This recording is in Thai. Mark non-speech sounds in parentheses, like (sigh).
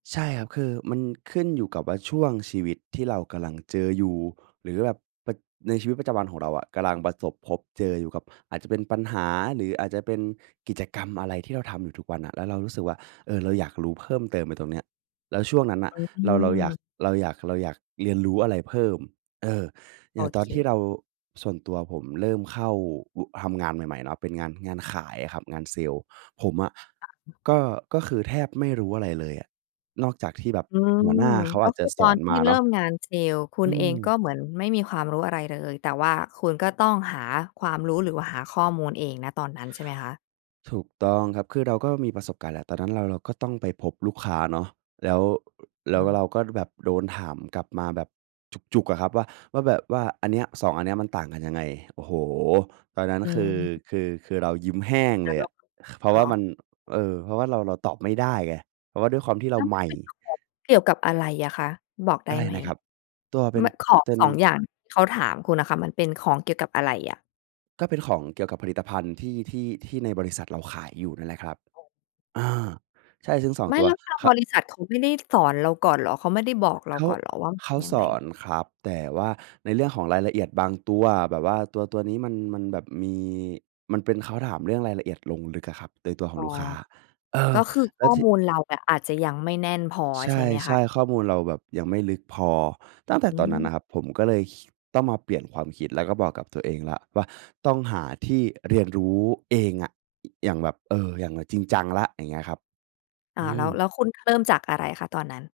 ใช่ครับ คือมันขึ้นอยู่กับว่าช่วงชีวิตที่เรากำลังเจออยู่ หรือแบบในชีวิตประจำวันของเราอะกำลังประสบพบเจออยู่กับ อาจจะเป็นปัญหา หรืออาจจะเป็นกิจกรรมอะไรที่เราทำอยู่ทุกวันน่ะ แล้วเรารู้สึกว่า เออ เราอยากรู้เพิ่มเติมไปตรงเนี้ย แล้วช่วงนั้นน่ะ อเรา เราอยาืม ก เราอยาก เราอยากเรียนรู้อะไรเพิ่ม เออ อโยอ่างตอเนที่ค เรา ส่วนตัวผมเริ่มเข้า ว ทำงานใหม่ ๆ เนาะ เป็นงาน งานขายอะครับ งานเซลส์ผมอะ ค่ะ ก็ ก็คือแทบไม่รู้อะไรเลยอะ นอกจากที่แบบอืหัวหม น้าเขากอ็าจคจะือสตออนนทมี่าเเรนิา่ะ มงานเซลส์ คุอณืเอม งก็เหมือนไม่มีความรู้อะไรเลย แต่ว่าคุณก็ต้องหาความรู้ หรือว่าหาข้อมูลเอง ณ ตอนนั้นใช่ไหมคะ? ถูกต้องครับ คือเราก็มีประสบการณ์แล้วตอนนั้นเรา เราก็ต้องไปพบลูกค้าเนาะ แล้ว แล้อวือ เราก็แบบโดนถามกลับมาแบบจุก ๆ อะครับ ว่า ว่าแบบว่าอันเนี้ย 2 อันเนี้ยมันต่างกันยังไง โอ้โฮ ตอนนั้น อืคือ ม คือ คือเรายิ้มแห้งเลยอะ (unintelligible) เพราะวเหร่าอ? มัน เออ เพราะว่าเรา เราตอบไม่ได้ไง เพราะว่าด้วยความที่เแรลา้วมใหัมน่ เป็นของเกี่ยวกับอะไรอะคะ บอกไอดะ้ไรไหม นะครับ? ตัวเป็มน ัน ของ เป็น 2 อย่างที่เขาถามคุณอะค่ะ มันเป็นของเกี่ยวกับอะไรอะ? ก็เป็นของเกี่ยวกับผลิตภัณฑ์ที่ ที่ ที่ในบริษัทเราขายอยู่นั่นแหละครับ อา ใช่ซึ่ง 2 ไม่ ตัวแล้วทางเขา บริษัทเขาไม่ได้ สอนเราก่อนเหรอ เขาไม่ได้บอกเรเาขา ก่อนเหรอว่าเขายังสไง? อนครับ แต่ว่าในเรื่องของรายละเอียดบางตัวแบบว่า ตัว ตัวนี้มัน มันแบบมีมันเป็น เขาถามเรื่องรายละเอียดลงลึกอะครับในตัวของอ๋อ ลูกค้า เอกอ ็คือแขล้้วอที มูลเรา อาจจะยังไม่แน่นพอใชใช่ไหมคะ? ่ ๆ ข้อมูลเราแบบยังไม่ลึกพอ ตั้งแต่อืตอนนั้ม นนะครับ ผมก็เลย คิ ต้องมาเปลี่ยนความคิด แล้วก็บอกกับตัวเองแล้วว่า ต้องหาที่ เรียนรู้เองอะ อย่างแบบ เออ อย่างจริงจังละอย่างเงี้ยครับ อ้าอว ืแล้ม ว แล้วคุณเริ่มจากอะไรคะตอนนั้น?